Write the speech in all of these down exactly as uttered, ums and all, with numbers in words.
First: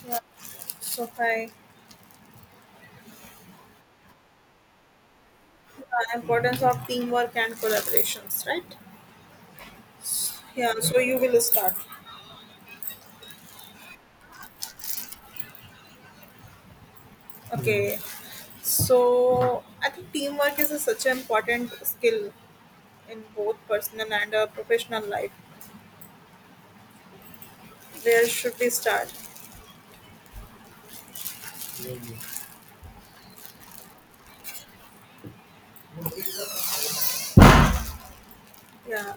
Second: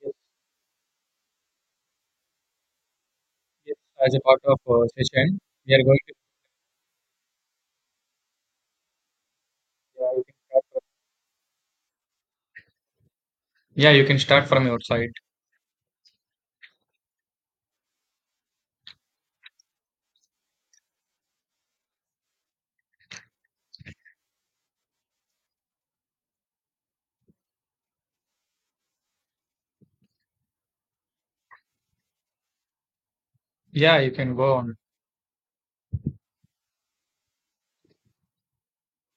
Yes, Yeah, so hi. yes, as a part of uh, session, we are going to. Uh, importance of teamwork and collaborations, right? Yeah, you can Yeah, so you will start. yeah, you can start from your side. Okay, so I think teamwork is a, such an important skill in both personal and uh, professional life. Where should we start? Yeah, you can go on. Yeah,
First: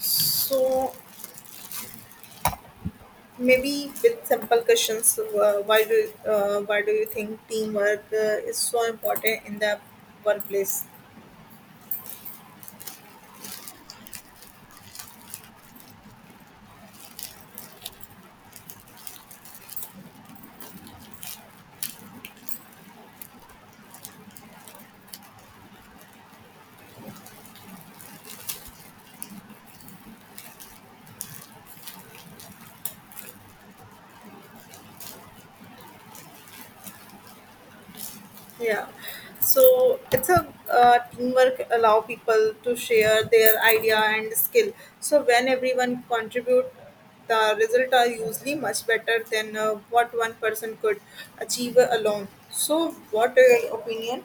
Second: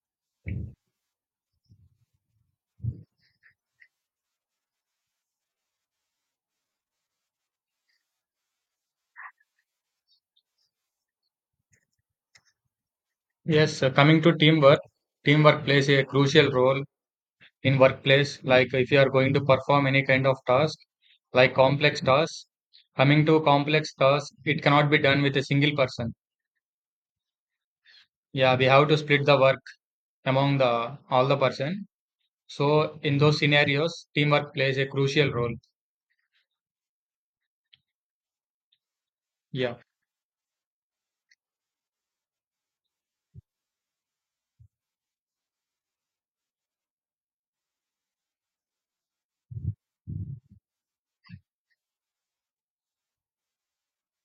so maybe with simple questions, uh, why do uh, why do you think teamwork uh, is so important in the workplace? Yes, uh, coming to teamwork, teamwork plays a crucial role in workplace. Like if you are going to perform any kind of task, like complex tasks, coming to complex tasks, it cannot be done with a single person. Yeah, we have to split the work among the all the person. So in those scenarios, teamwork plays a crucial role. Yeah. Yeah. So it's a uh, teamwork allow people to share their idea and skill. So when everyone contribute, the result are usually much better than uh, what one person could achieve alone. So what are your opinion?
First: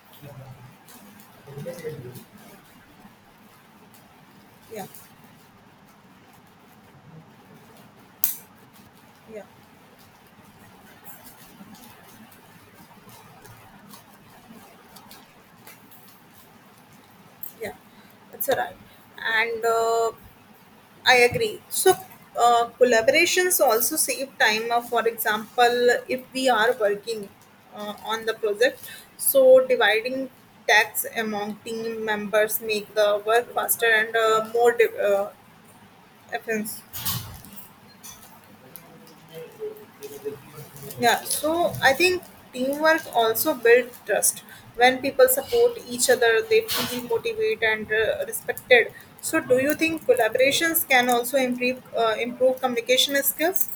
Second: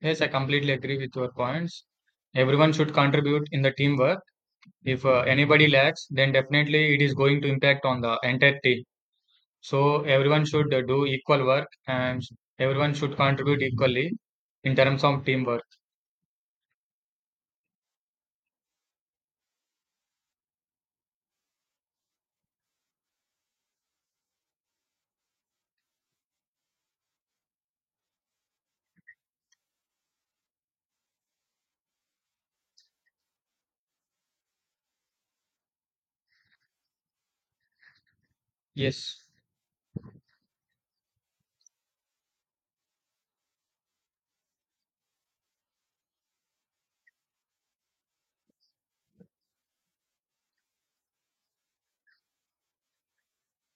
Yes, I completely agree with your points. Everyone should contribute in the teamwork. Yeah, If uh, anybody lacks, then definitely it is going to impact on the entire team. yeah, So everyone should uh, do equal work and everyone should contribute equally in terms of teamwork. yeah. That's all right. And uh, I agree. So, uh, collaborations also save time. Uh, for example, if we are working uh, on the project, so dividing tasks among team members make the work faster and uh, more di- uh, efficient. Yes. Yeah. So I think teamwork also builds trust. When people support each other, they feel motivated and uh, respected. So, do you think collaborations can also improve uh, improve communication skills?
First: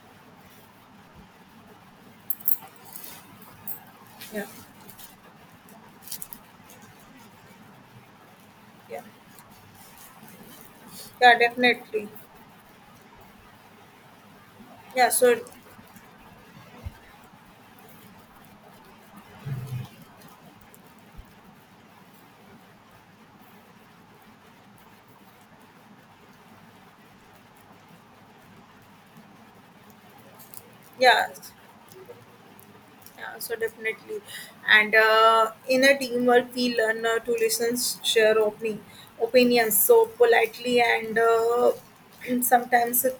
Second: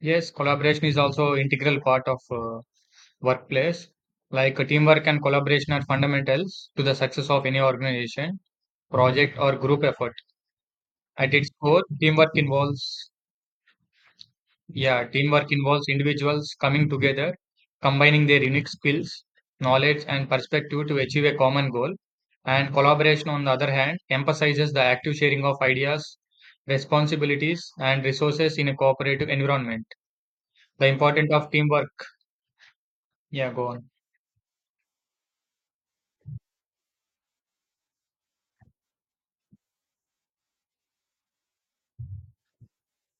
Yes, collaboration is also integral part of uh, workplace. Yeah. Like uh, teamwork and collaboration are fundamentals to the success of any organization, Yeah. project or group effort. At Yeah, its core, definitely. teamwork involves Yeah, Yeah, so teamwork involves individuals coming together, combining their unique skills, knowledge, and perspective to achieve a common goal. And collaboration, on the other hand, emphasizes the active sharing of ideas, responsibilities, and resources in a cooperative environment. The yeah, importance of s- teamwork. yeah, Yeah, so go on. definitely. And uh, in a teamwork, we learn uh, to listen, share opening opinions so politely, and uh, sometimes uh,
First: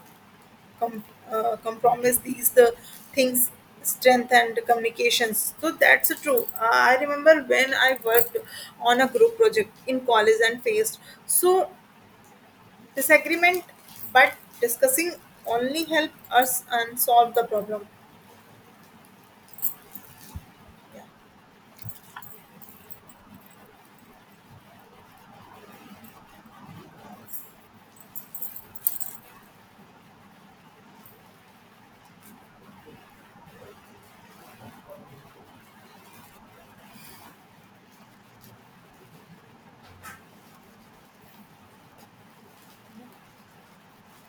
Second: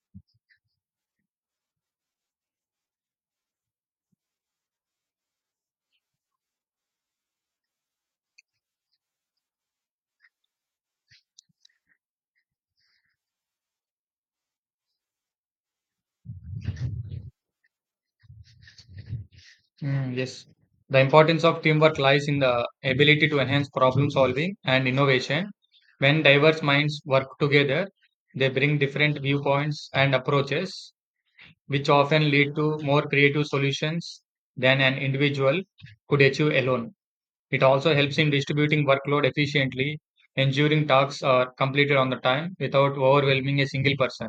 com- uh, compromise these the things strength and communications. So that's true. uh, I remember when I worked on a group project in college and faced so disagreement, but discussing only help us and solve the problem. Mm, yes. The Yeah. importance of teamwork lies in the ability to enhance problem solving and innovation. When diverse minds work together, they bring different viewpoints and approaches which often lead to more creative solutions than an individual could achieve alone. It also helps in distributing workload efficiently, ensuring tasks are completed on the time without overwhelming a single person.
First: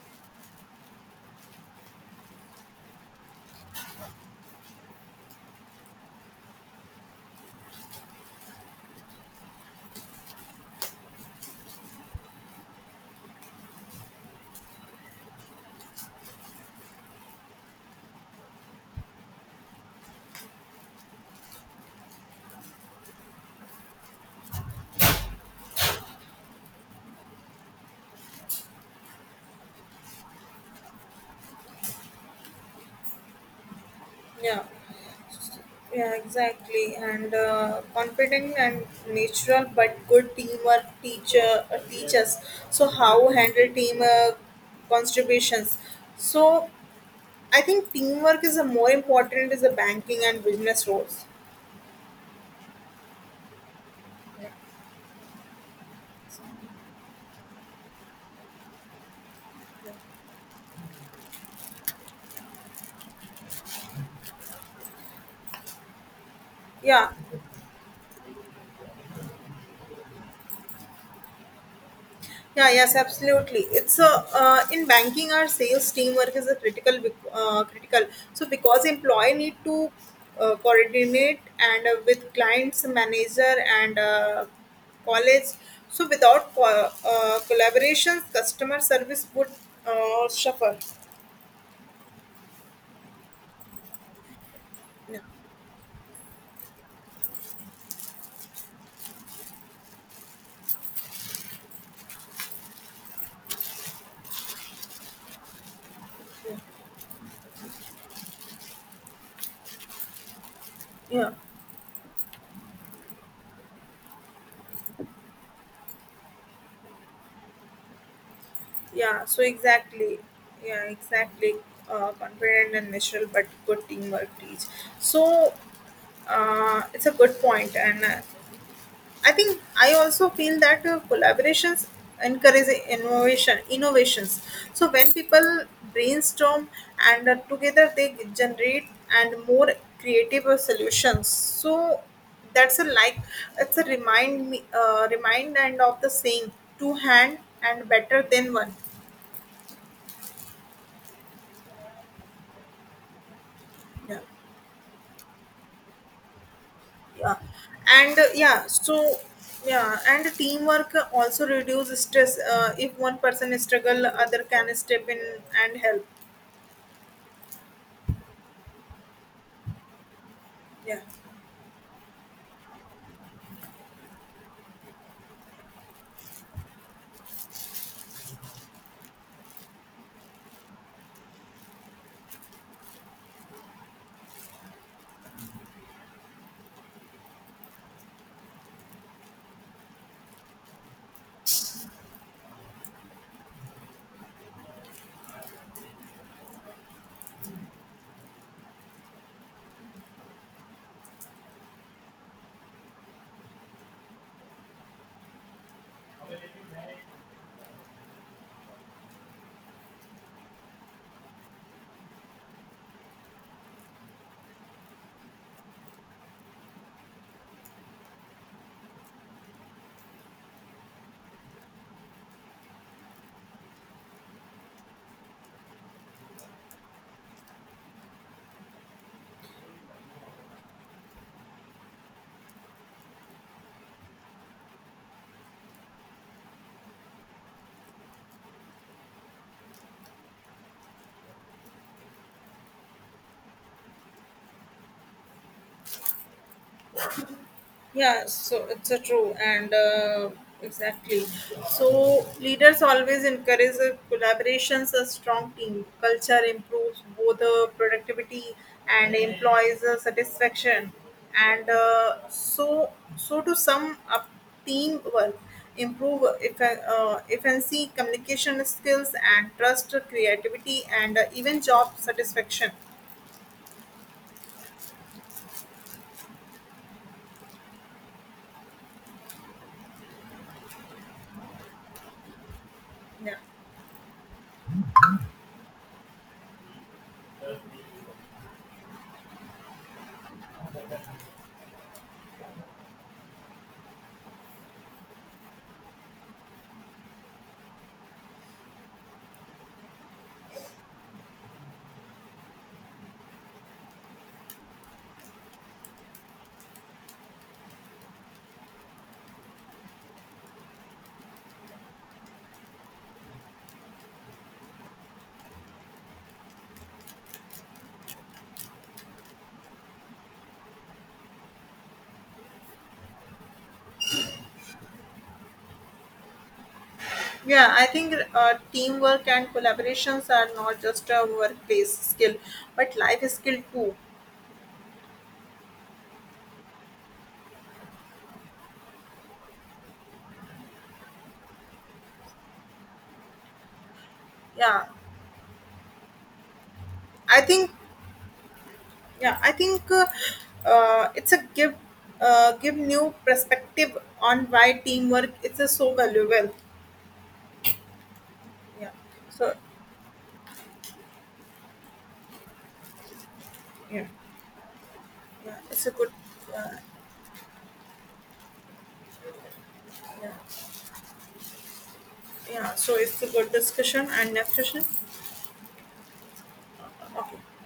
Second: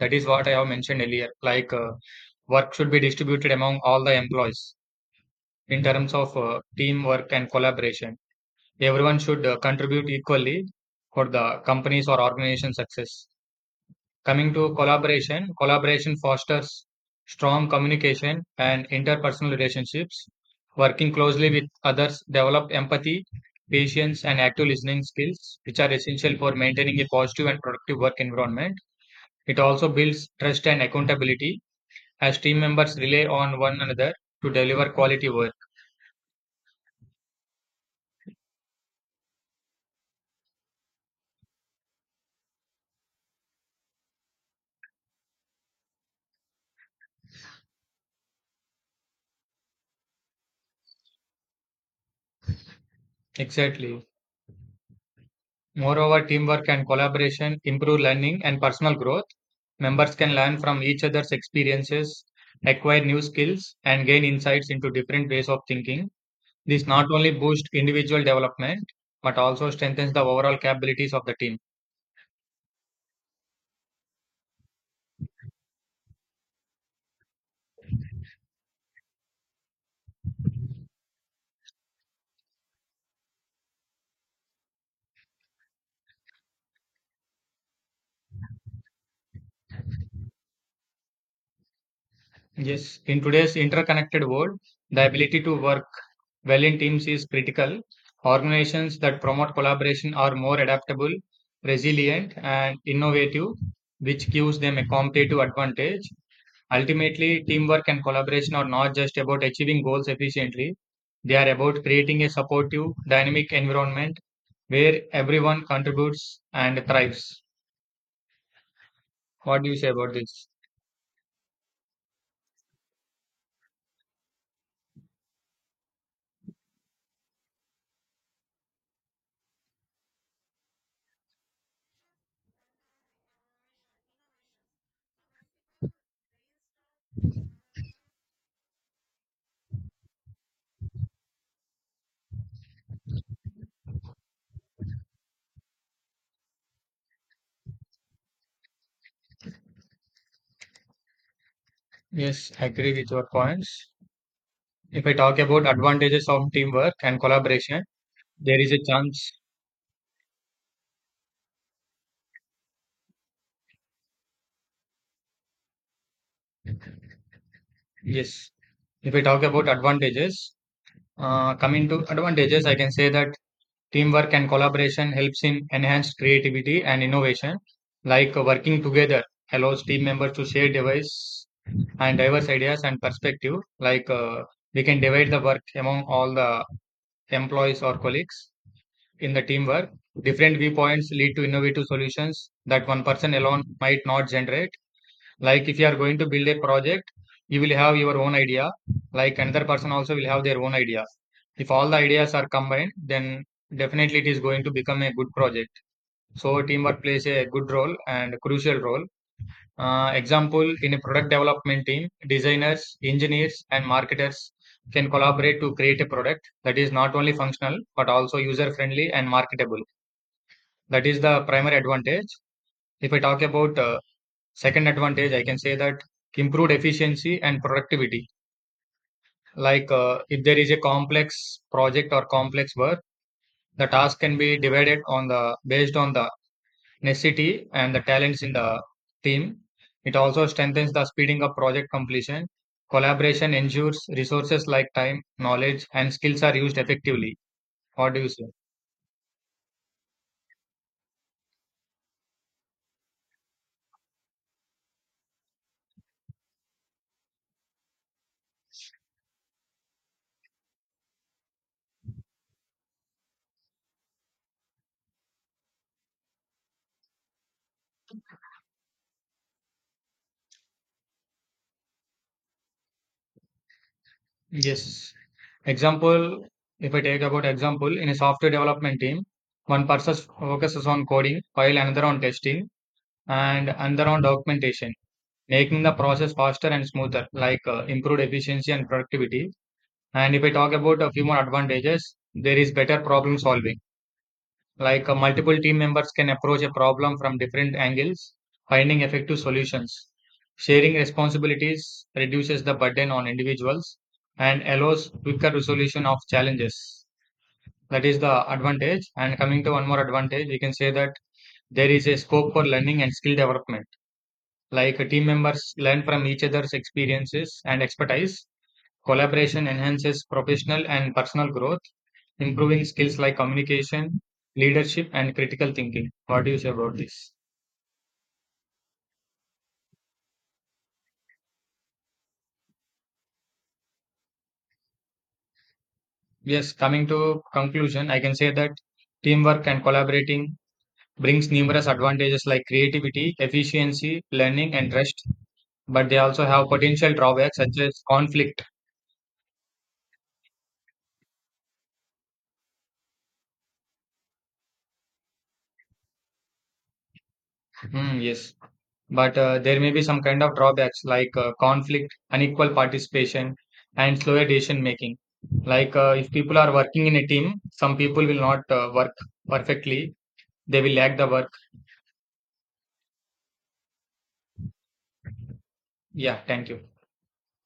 That is what I have mentioned earlier. Like uh, work should be distributed among all the employees in terms of uh, teamwork and collaboration. Everyone should uh, contribute equally for the company's or organization's success. Coming to collaboration, collaboration fosters strong communication and interpersonal relationships. Working closely with others develop empathy, patience, and active listening skills, which are essential for maintaining a positive and productive work environment. It also builds trust and accountability as team members rely on one another to Yeah, deliver quality work. yeah, exactly. And uh, confident and natural, but good teamwork teacher uh, teaches. So how handle team uh, contributions? So I think teamwork is a more important is the banking and business roles. Exactly. Yeah. Moreover, So- teamwork and collaboration improve learning and personal growth. Members can learn from each other's experiences, acquire new skills, and gain insights into different ways of thinking. This Yeah, not only boosts individual development, but also strengthens the overall capabilities of the team. yeah, yes, absolutely. It's a uh, in banking, our sales teamwork is a critical bec- uh, critical. So because employee need to uh, coordinate and uh, with clients, manager, and uh, college. So without co- uh, collaborations, customer service would uh, suffer. Yes, in today's interconnected world, the Yeah, ability to work well in teams is critical. Organizations that promote collaboration are more adaptable, resilient, and innovative, which gives them a competitive advantage. Ultimately, teamwork and collaboration are not just about achieving goals efficiently, yeah, they are about creating a supportive, dynamic environment where everyone contributes and thrives. yeah. So What do you say about exactly, this? yeah, exactly. Uh, confident and natural, but good teamwork teach. So uh, it's a good point and. Uh, I think I also feel that uh, collaborations encourage innovation innovations. So when people brainstorm and uh, together they generate and more creative uh, solutions. So that's a like it's a remind me uh, remind and of the saying two hand and better than one. Yes, I agree with your points. Yeah, If I talk about advantages of teamwork and yeah, collaboration, and uh, there yeah. is a So chance. yeah, and teamwork also reduce stress. Uh, if one person struggle, other can step in and help. Yes. If I talk about advantages, Yeah, uh, coming to advantages, I can say that teamwork and collaboration helps in enhanced creativity and innovation. Like uh, working together allows team members to share device and diverse ideas and perspective. Like uh, we can divide the work among all the employees or colleagues in the teamwork. Different viewpoints lead to innovative solutions that one person alone might not generate. Like if you are going to build a project, you will have your own idea, like another person also will have their own idea. If all the ideas are combined, then definitely it is going to become a good project. So teamwork plays a good role and crucial role. Uh, example, in a product development team, designers, engineers and marketers can collaborate to create a product that is not only functional but also user friendly and marketable. That is the primary advantage. If I talk about uh, second advantage, I can say that improved efficiency and productivity. Like uh, if there is a complex project or complex work, the task can be divided on the based on the necessity and the talents in the team. It also strengthens the speeding up project completion. Collaboration ensures resources like time, knowledge, and skills are used effectively. What do yeah, you say? so it's a true and uh, exactly. So leaders always encourage the collaborations, a strong team culture improves both the productivity and employees uh, satisfaction, and uh, so so to sum up teamwork improve effe- uh, efficiency, communication skills and trust, creativity and uh, even job satisfaction. Yes. Example, if I take about example, in a software development team, one person focuses on coding, while another on testing, Yeah. and another on documentation, making the process faster and smoother, like uh, improved efficiency and productivity. And if I talk about a few more advantages, there is better problem solving. Like uh, multiple team members can approach a problem from different angles, finding effective solutions. Sharing responsibilities reduces the burden on individuals and allows quicker resolution of challenges. That is the advantage. And coming to one more advantage, we can say that there is a scope for learning and skill development. Like uh, team members learn from each other's experiences and expertise. Collaboration enhances professional and personal growth improving skills like communication, leadership, and critical thinking. What do you say about this? Yeah, I think uh, teamwork and collaborations are not just a workplace skill, but life skill too. Yes, coming to conclusion, I can say that teamwork and collaborating brings numerous advantages like creativity, efficiency, learning, Yeah, and rest. But they also have potential I drawbacks think. such as conflict. Yeah, I think uh, uh, it's a give uh, give new perspective on why teamwork it is a so valuable. Hmm, yes, Yeah. but So uh, there may be some kind of drawbacks like uh, conflict, unequal participation, yeah, and slower decision making. yeah, it's a Like good. uh, if people are Uh, working in a team, some people will not uh, work perfectly. yeah, They will lack the work. yeah. So it's a good discussion and next session. Yeah, thank you. Okay.